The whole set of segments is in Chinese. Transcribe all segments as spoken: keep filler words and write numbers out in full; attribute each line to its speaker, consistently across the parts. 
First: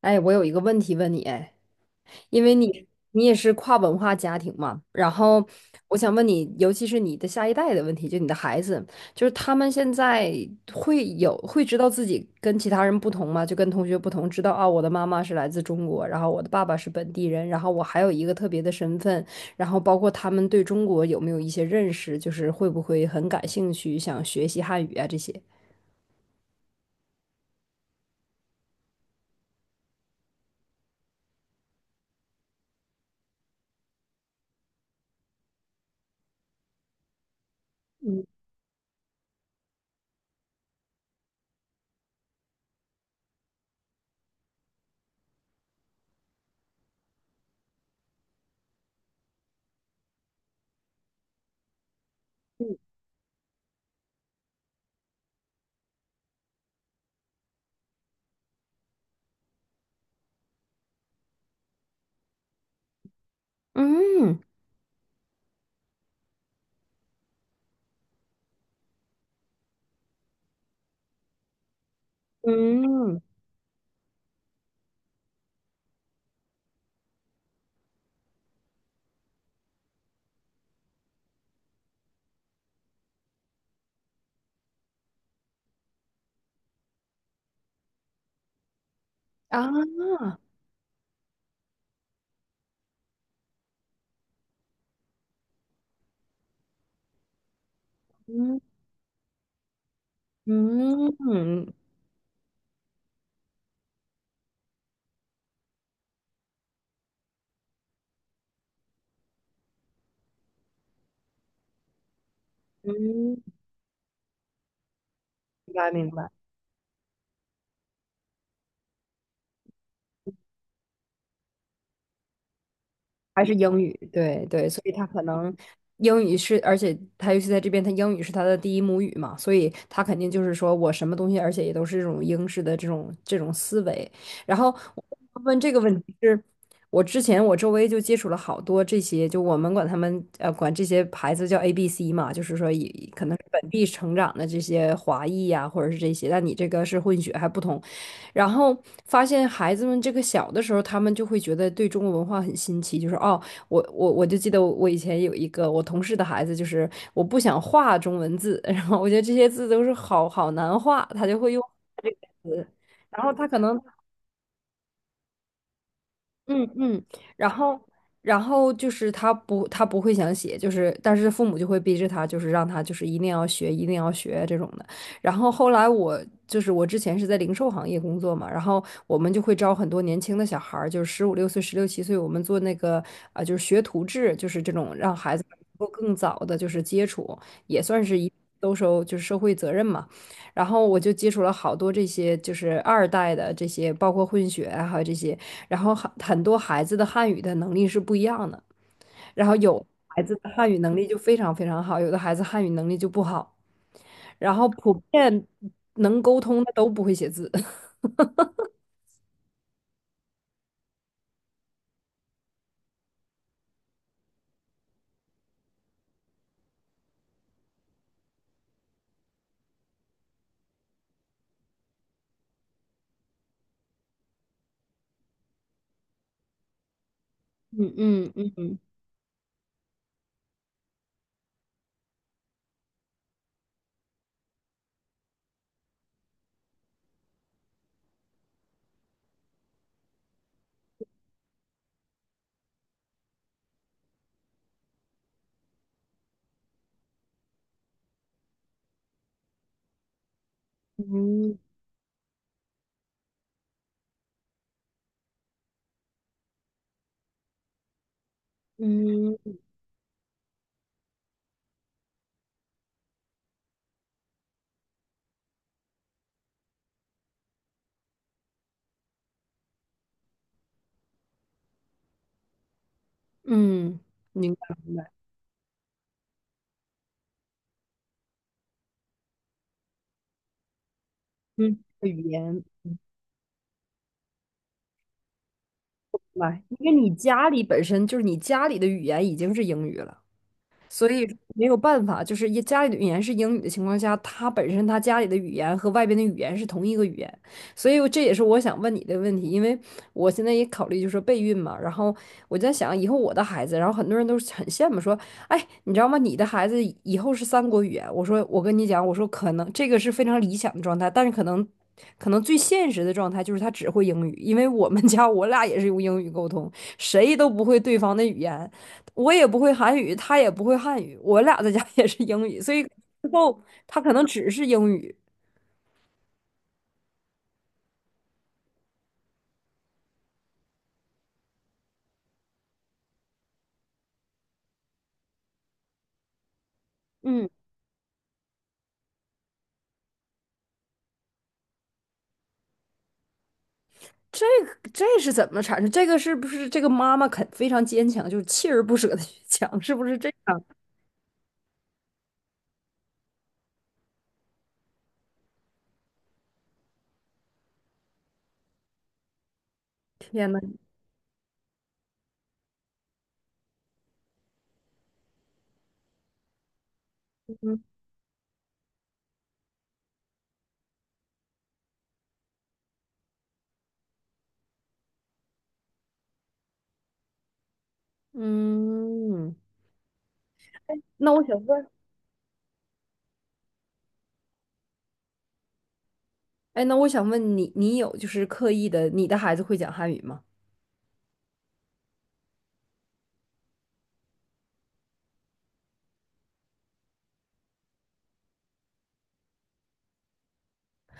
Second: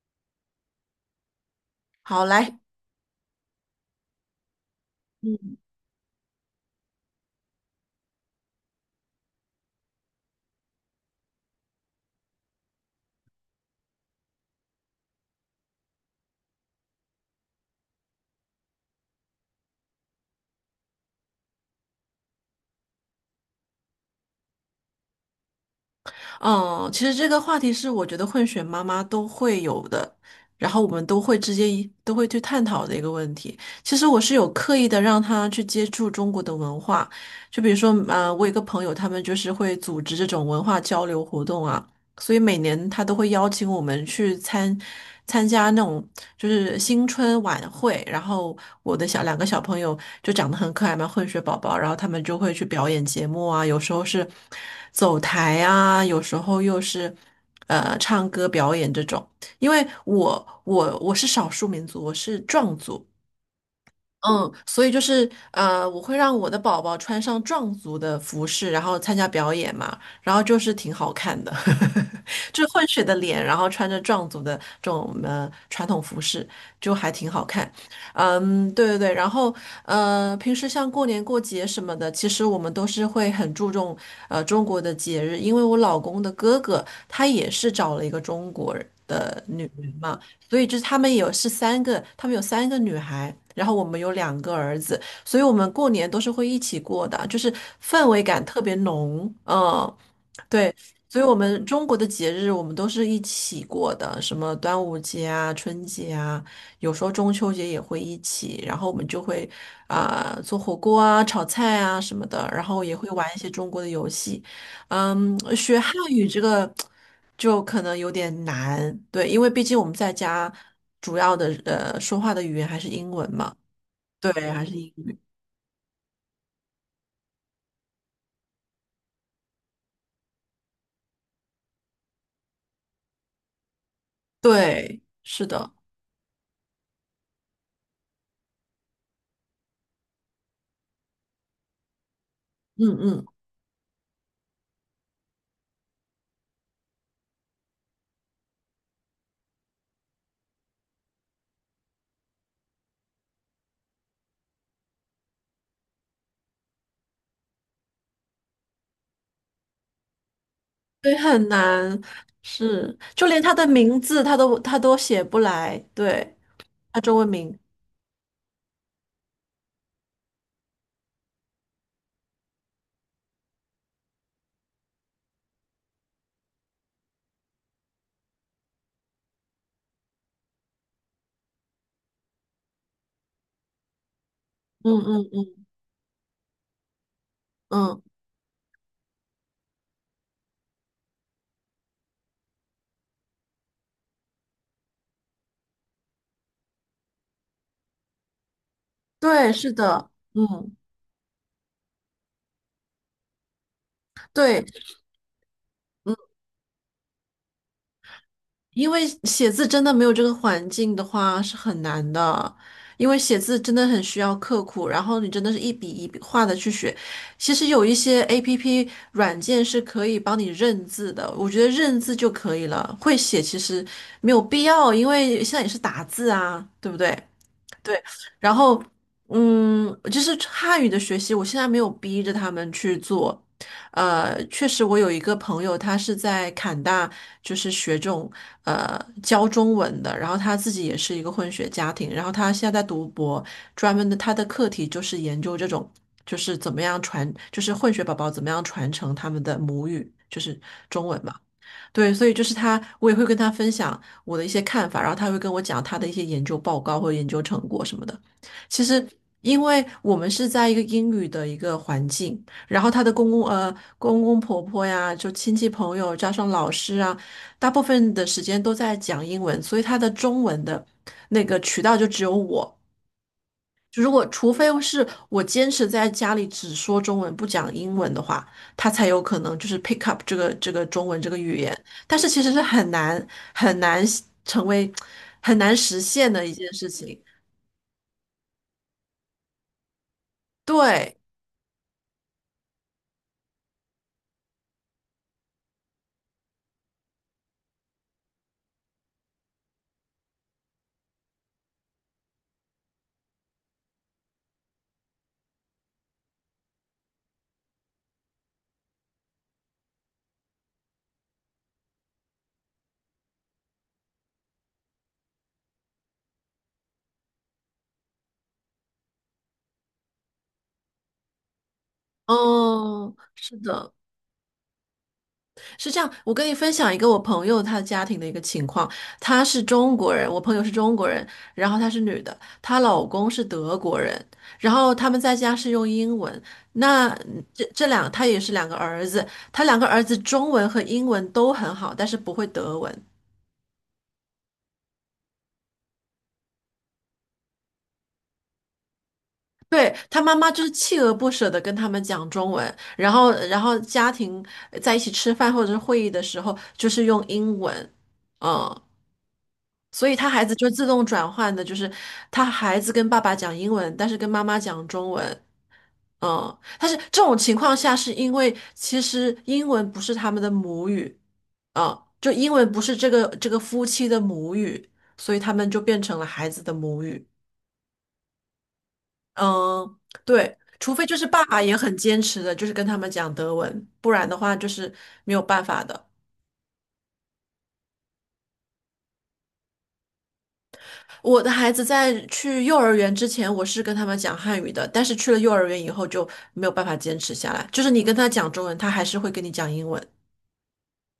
Speaker 1: 哎，我有一个问题问你，哎，
Speaker 2: 好，
Speaker 1: 因为
Speaker 2: 来，
Speaker 1: 你你也是跨文化家庭嘛，然后
Speaker 2: 嗯，
Speaker 1: 我想问你，尤其是你的下一代的问题，就你的孩子，就是他们现在会有会知道自己跟其他人不同吗？就跟同学不同，知道啊，我的妈妈是来自中国，然后我的爸爸是本地人，然后我还有一个特别的身份，然后包括他们对中国有没有一些认识，就是会不会很感兴趣，想学习汉语啊这些？
Speaker 2: 嗯，其实这个话题是我觉得混血妈妈都会有的，然后我们都会之间一都会去探讨的一个问题。其实我是有刻意的让她去接触中国的文化，就比如说，嗯，我有一个朋友，他们就是会组织这种文化交流活动啊，所以每年他都会邀请我们去参参加那种就是新春晚会，然后我的小两个小朋友就长得很可爱嘛，混血宝宝，然后他们就会去表演节目啊，有时候是走台啊，有时候又是呃唱歌表演这种。因为我我我是少数民族，我是壮族，
Speaker 1: 嗯
Speaker 2: 嗯，所以就是呃，我会让我的宝宝穿上壮族的服饰，然后参加表演嘛，然后就是挺好看的，就混血的
Speaker 1: 嗯
Speaker 2: 脸，然后穿着壮族的这种呃传统服饰，就还挺好看。嗯，对对对，然后呃，平时像过年过节什么的，其实我们都是会很注重呃中国的节日，因为我老公的哥哥他也是找了一个中国人的女人
Speaker 1: 啊。
Speaker 2: 嘛。所以就是他们有是三个，他们有三个女孩，然后我们有两个儿子，所以我们过年都是会一起过的，就是氛围感特
Speaker 1: 嗯
Speaker 2: 别浓。嗯，对，
Speaker 1: 嗯
Speaker 2: 所以我们
Speaker 1: 嗯，
Speaker 2: 中国的节日我们都是一起过的，什么端午节啊、春节啊，有时候中秋节也会一起，然后我们就会啊、做火锅啊、炒菜啊什么的，然后也会玩一
Speaker 1: 嗯，
Speaker 2: 些中国的游戏。嗯，
Speaker 1: 明
Speaker 2: 学
Speaker 1: 白
Speaker 2: 汉
Speaker 1: 明
Speaker 2: 语
Speaker 1: 白，
Speaker 2: 这个就可能有点难，对，因为毕竟我们在家主要的呃说话的语言还是英文
Speaker 1: 还
Speaker 2: 嘛，
Speaker 1: 是英语，
Speaker 2: 对，
Speaker 1: 对
Speaker 2: 还
Speaker 1: 对，
Speaker 2: 是
Speaker 1: 所
Speaker 2: 英
Speaker 1: 以他
Speaker 2: 语，
Speaker 1: 可能英语是，而且他尤其在这边，他英语是他的第一母语嘛，所以他肯定就是说我什么东西，而且也都是这种英式的这种这种思维。然后
Speaker 2: 对，
Speaker 1: 我
Speaker 2: 是
Speaker 1: 问
Speaker 2: 的，
Speaker 1: 这个问题是，我之前我周围就接触了好多这些，就我们管他们呃管这些牌子叫 A B C 嘛，就是说也
Speaker 2: 嗯嗯。
Speaker 1: 可能是本地成长的这些华裔呀、或者是这些，但你这个是混血还不同。然后发现孩子们这个小的时候，他们就会觉得对中国文化很新奇，就是哦，我我我就记得我以前有一个我同事的孩子，就是我不想画中文字，然后我觉得这些字都是好好难画，
Speaker 2: 对，
Speaker 1: 他就
Speaker 2: 很
Speaker 1: 会用
Speaker 2: 难，
Speaker 1: 这个词，
Speaker 2: 是，
Speaker 1: 然
Speaker 2: 就
Speaker 1: 后
Speaker 2: 连
Speaker 1: 他
Speaker 2: 他
Speaker 1: 可
Speaker 2: 的
Speaker 1: 能
Speaker 2: 名字他都他都写不来，对，
Speaker 1: 嗯
Speaker 2: 他
Speaker 1: 嗯，
Speaker 2: 中文
Speaker 1: 然
Speaker 2: 名，
Speaker 1: 后然后就是他不他不会想写，就是但是父母就会逼着他，就是让他就是一定要学，一定要学这种的。然后后来我就是我之前是在零售行业工作嘛，然后我们就会招很多年轻的小孩儿，就是十五六岁、十六七岁，我们做那个啊、呃就是学徒制，就是这种
Speaker 2: 嗯
Speaker 1: 让
Speaker 2: 嗯
Speaker 1: 孩子能
Speaker 2: 嗯
Speaker 1: 够更早的就是接触，也
Speaker 2: 嗯，
Speaker 1: 算是一都收就是社会责任嘛。然后我就接触了好多这些就是二代的这些，包括混血啊，还有这些。然后很很多孩子的汉语的能力是不一样的，然
Speaker 2: 对，
Speaker 1: 后
Speaker 2: 是
Speaker 1: 有
Speaker 2: 的，
Speaker 1: 孩子的汉
Speaker 2: 嗯，
Speaker 1: 语能力就非常非常好，有的孩子汉语能力就不好，然
Speaker 2: 对，
Speaker 1: 后普遍
Speaker 2: 嗯，
Speaker 1: 能沟通的都不会写字。
Speaker 2: 因为写字真的没有这个环境的话是很难的，因为写字真的很需要刻苦，然后你真的是一笔一笔画的去学。其实有一些 APP 软件是可以帮你认字的，我觉得认字就可以了，会写其实没有必要，因为现在也是打字啊，对不对？
Speaker 1: 嗯
Speaker 2: 对，
Speaker 1: 嗯
Speaker 2: 然
Speaker 1: 嗯
Speaker 2: 后嗯，就是汉语的学习，我现在没有逼着他们去做。呃，确实，我有一个朋友，他是在坎大，就是学这种呃教中文的，然后他自己也是一个混血家庭，然后他现在在读博，专门的他的课题就是研究这种，就是怎么样传，就是混血宝宝怎么样传承他们的母语，就是中文嘛。
Speaker 1: 嗯
Speaker 2: 对，所以就是他，我也会跟他分享我的一些看法，然后他会跟我讲他的一些研究报告或研究成果什么的。其实，
Speaker 1: 嗯
Speaker 2: 因为我们是在一个英语的一个环境，然后他的公公呃公公婆婆呀，就亲戚朋友加上老师啊，大部分的时间都在讲英文，所以他的中文的那个渠道就只有我。
Speaker 1: 嗯，
Speaker 2: 就如果除
Speaker 1: 明白
Speaker 2: 非
Speaker 1: 明
Speaker 2: 是
Speaker 1: 白，
Speaker 2: 我坚持在家里只说中文不讲英文的话，他才有可能就是 pick up 这个这个中文这个语言。
Speaker 1: 嗯，
Speaker 2: 但
Speaker 1: 语
Speaker 2: 是其实是
Speaker 1: 言明
Speaker 2: 很难很难成为很难实现的一
Speaker 1: 白
Speaker 2: 件
Speaker 1: 因
Speaker 2: 事
Speaker 1: 为你
Speaker 2: 情。
Speaker 1: 家里本身就是你家里的语言已经是英语了。所
Speaker 2: 对，
Speaker 1: 以没有办法，就是一家里的语言是英语的情况下，他本身他家里的语言和外边的语言是同一个语言，所以这也是我想问你的问题，因为我现在也考虑就是备孕嘛，然后我在想以后我的孩子，然后很多人都是很羡慕说，哎，你知道吗？你的孩子以以后是三国语言，我说我跟你讲，我说可能这个是非常理想的状态，但是可能。可能最现实的状态就是他只会英语，因为我们家我俩也是用英语沟通，谁都不会对方的语言，我也不会韩语，他也不会汉语，我俩在家 也是英语，所以之
Speaker 2: 嗯，是
Speaker 1: 后
Speaker 2: 的。
Speaker 1: 他可能只是英语。
Speaker 2: 是这样，我跟你分享一个我朋友她家庭的一个情况，她是中国人，我朋友是中国人，然后她是女的，她老公是德国人，然后他们在家是用英文。那嗯
Speaker 1: 嗯，
Speaker 2: 这这两，她也是两个儿子，她两个儿子中文和英文都很好，但是不会德文。
Speaker 1: 这个这是怎么产生？这个是不是这个妈妈肯非常坚强，就是锲而不舍的去讲，
Speaker 2: 对，
Speaker 1: 是不是
Speaker 2: 她
Speaker 1: 这
Speaker 2: 妈妈就
Speaker 1: 样？
Speaker 2: 是锲而不舍的跟他们讲中文，然后然后家庭在一起吃饭或者是会议的时候，就是用英文。嗯，所以 他孩
Speaker 1: 天
Speaker 2: 子
Speaker 1: 呐，
Speaker 2: 就自动转换的，就是他孩子跟爸爸讲英文，但是跟妈妈讲中文。嗯，但是这种情况
Speaker 1: 嗯
Speaker 2: 下，是因为其实英文不是他们的母语，嗯，就英文不是这个这个夫妻的母语，所以他们就变成了孩子的母语。
Speaker 1: 嗯，
Speaker 2: 嗯，对，除非就是
Speaker 1: 那我
Speaker 2: 爸爸
Speaker 1: 想
Speaker 2: 也
Speaker 1: 问，
Speaker 2: 很坚持的，就是跟他们讲德文，不然的话就是没有办法的。
Speaker 1: 哎，那我想问你，你有就是刻意的，你的孩子会讲汉语吗？
Speaker 2: 我的孩子在去幼儿园之前，我是跟他们讲汉语的，但是去了幼儿园以后就没有办法坚持下来。就是你跟他讲中文，他还是会跟你讲英文，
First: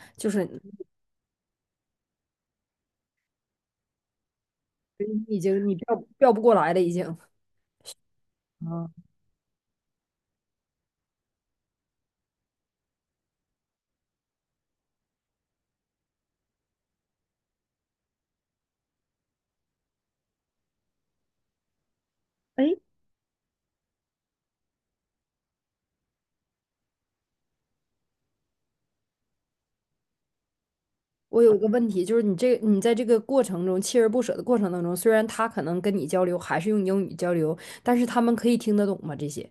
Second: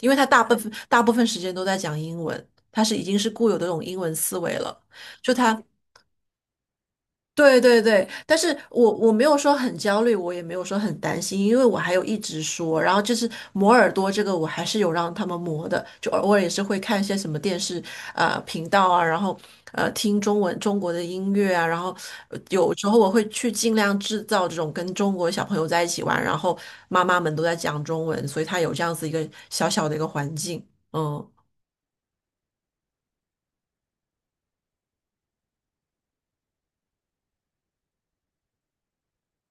Speaker 2: 因为他
Speaker 1: 就
Speaker 2: 大
Speaker 1: 是
Speaker 2: 部分
Speaker 1: 你
Speaker 2: 大部分时间都在讲英文，他是已经是固有的这种英文思维了。就
Speaker 1: 已
Speaker 2: 他
Speaker 1: 经你调调不过来了，已经。
Speaker 2: 对对对，但是我我没有说很焦虑，我也没有说很担心，因为我还有一直说，然后就是磨耳朵这个我还是有让他们磨的，就偶尔也是会看一些什么电视呃频道啊，然后呃听中文中国的音乐啊，然后呃有时候我会去尽量制造这种跟中国小朋友在一起玩，然后妈妈们都在讲中文，所以他有这样子一个小小的一个环境，嗯。
Speaker 1: 我有一个问题，就是你这你在这个过程中锲而不舍的过程当中，虽然他可能跟你交流还是用英语交流，但是他们可以听得懂吗？这些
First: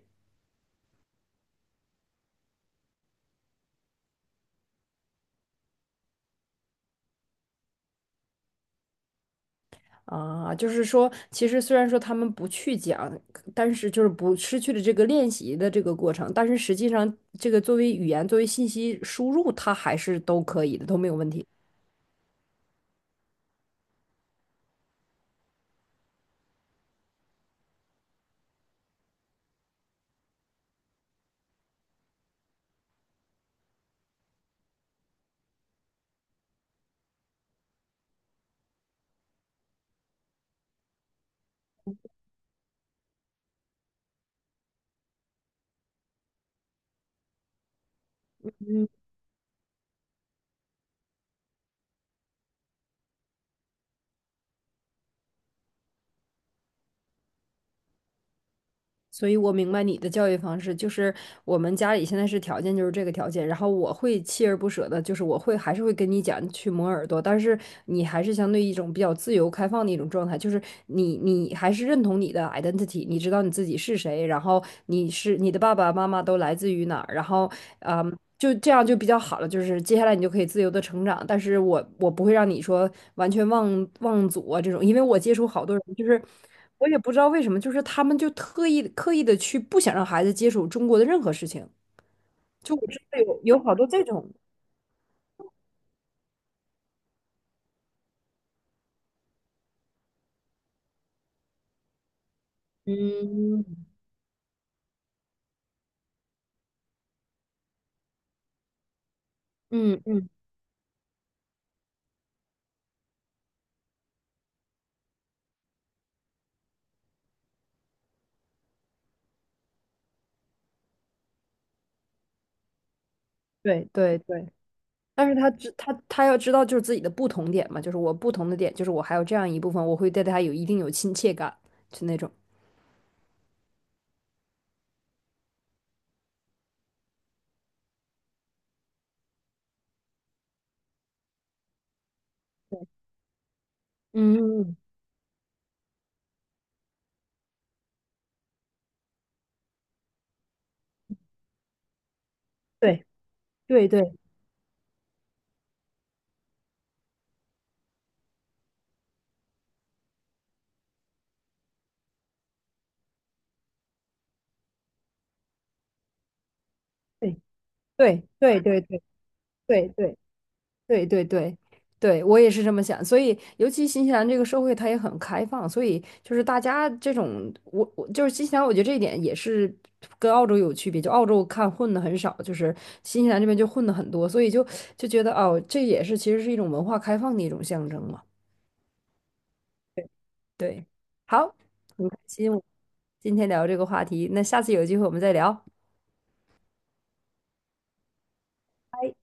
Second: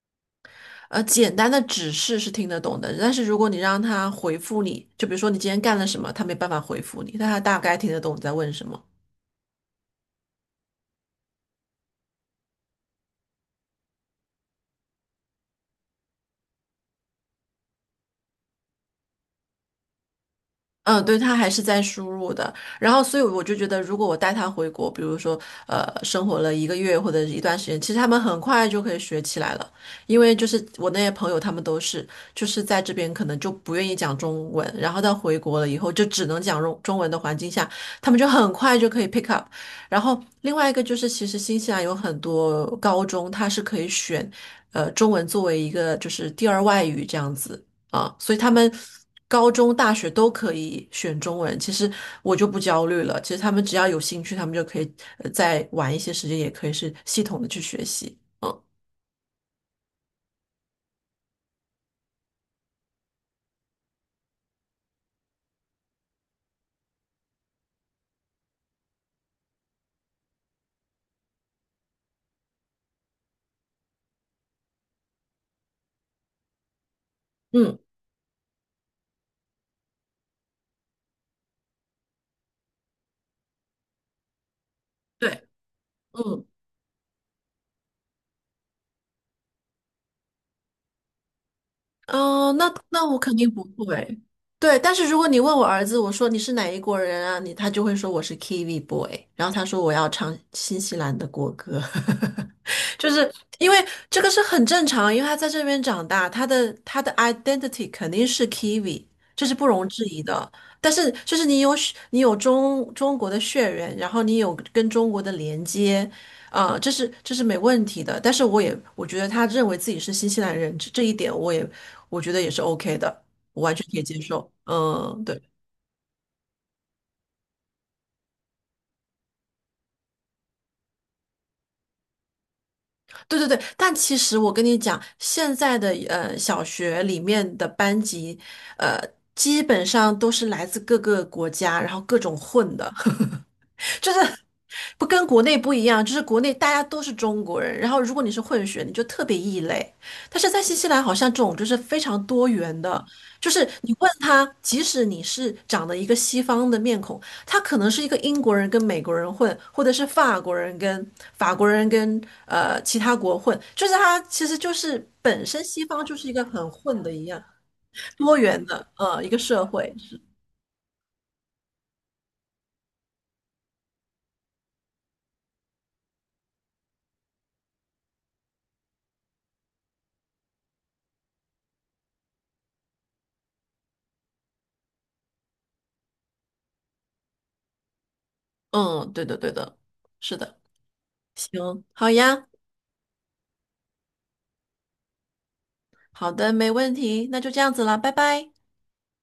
Speaker 2: 呃，简单的指示是听得懂的，但是如果你让他回复你，就比如说你今天干了什么，他没办法回复你，但他大概听得懂你在问什么。
Speaker 1: 啊，就是说，其实虽然说他们不去讲，但是就是不失去了这个练习的这个过程，但是实际上这个作为语言作为信息输入，它还是都可以的，都
Speaker 2: 嗯，
Speaker 1: 没有
Speaker 2: 对，
Speaker 1: 问
Speaker 2: 他
Speaker 1: 题。
Speaker 2: 还是在输入的。然后，所以我就觉得，如果我带他回国，比如说，呃，生活了一个月或者是一段时间，其实他们很快就可以学起来了。因为就是我那些朋友，他们都是就是在这边可能就不愿意讲中文，然后到回国了以后就只能讲中中文的环境下，他们就很快就可以 pick up。然后另外一个就是，其实新西兰有很多高中，它是可以选，呃，中文作为一个就是第二外语这样子。啊，所以他们高中、大学都可以选中文。其实我就不焦虑了，其实他们只要有兴趣，他们就可以呃再晚一些时间，也可以是系统的去学习。嗯
Speaker 1: 所以我明白你的教育方式，就是我们家里现在是条件就是这个条件，然后我会锲而不舍的，就是我会还是会跟你讲去磨耳朵，但是你还是相对一种比较自由开放的一种状态，就是你你还是认同你的 identity，你知道你自己是谁，然后你是你的爸爸妈妈都来自于哪儿，然后
Speaker 2: 嗯
Speaker 1: 嗯。就这样就比较好了，就是接下来你就可以自由的成长，但是我我不会让你说完全忘忘祖啊这种，因为我接触
Speaker 2: 对，
Speaker 1: 好多人就是。
Speaker 2: 嗯
Speaker 1: 我也不知道为什么，就是他们就特意刻意的去不想让孩子接触中国的任何事情。
Speaker 2: 嗯，呃那
Speaker 1: 就我知
Speaker 2: 那我
Speaker 1: 道
Speaker 2: 肯
Speaker 1: 有
Speaker 2: 定
Speaker 1: 有
Speaker 2: 不
Speaker 1: 好多这
Speaker 2: 会。
Speaker 1: 种，
Speaker 2: 对，但是如果你问我儿子，我说你是哪一国人啊？你他就会说我是 Kiwi boy，然后他说我要唱新西兰的国歌。就是因为
Speaker 1: 嗯
Speaker 2: 这个是很正常，因为他在这边长大，他的他的 identity 肯定是 Kiwi，这是不容
Speaker 1: 嗯
Speaker 2: 置疑
Speaker 1: 嗯，
Speaker 2: 的。但是就是你有血你有中中国的血缘，然后你有跟中国的连接，呃，这是这是没问题的。但是我也我觉得他认为自己是新西兰人，这这一点我也我觉得也是 OK 的，我完全
Speaker 1: 对
Speaker 2: 可以
Speaker 1: 对
Speaker 2: 接
Speaker 1: 对。
Speaker 2: 受。嗯，
Speaker 1: 但是他
Speaker 2: 对。
Speaker 1: 知他他要知道就是自己的不同点嘛，就是我不同的点，就是我还有这样一部分，我会对他有一定有亲切感，就那种。
Speaker 2: 对对对，但其实我跟你讲，现在的呃小学里面的班级，呃，基本上都是来自各个国家，然后各种混
Speaker 1: 对
Speaker 2: 的，就是
Speaker 1: 嗯，
Speaker 2: 不跟国内不一样，就是国内大家都是中国人，然后如果你是混血，你就特别异类。但是在新西兰，好像这种就是非常多元的，
Speaker 1: 对
Speaker 2: 就是
Speaker 1: 对
Speaker 2: 你问
Speaker 1: 对
Speaker 2: 他，即使你是长得一个西方的面孔，他可能是一个英国人跟美国人混，或者是法国人跟法国人跟呃其他国混，就是他其实就是本身西方就是一个很混的一
Speaker 1: 对
Speaker 2: 样多
Speaker 1: 对对
Speaker 2: 元
Speaker 1: 对对
Speaker 2: 的呃一个社
Speaker 1: 对对
Speaker 2: 会。
Speaker 1: 对。对对对，对，我也是这么想。所以，尤其新西兰这个社会，它也很开放，所以就是大家这种，我我就是新西兰，我觉得这一点也是跟澳洲有区别。就澳洲看混的很少，就是新西兰这边就混的很多，所以就就觉得哦，这也是其实是一种文化开放的一种象征嘛。
Speaker 2: 嗯，对的对的，是的，
Speaker 1: 对，好，
Speaker 2: 行，
Speaker 1: 很
Speaker 2: 好
Speaker 1: 开
Speaker 2: 呀。
Speaker 1: 心我今天聊这个话题，那下次有机会我们再聊。
Speaker 2: 好的，没问题，那就这样子啦，拜拜。
Speaker 1: 拜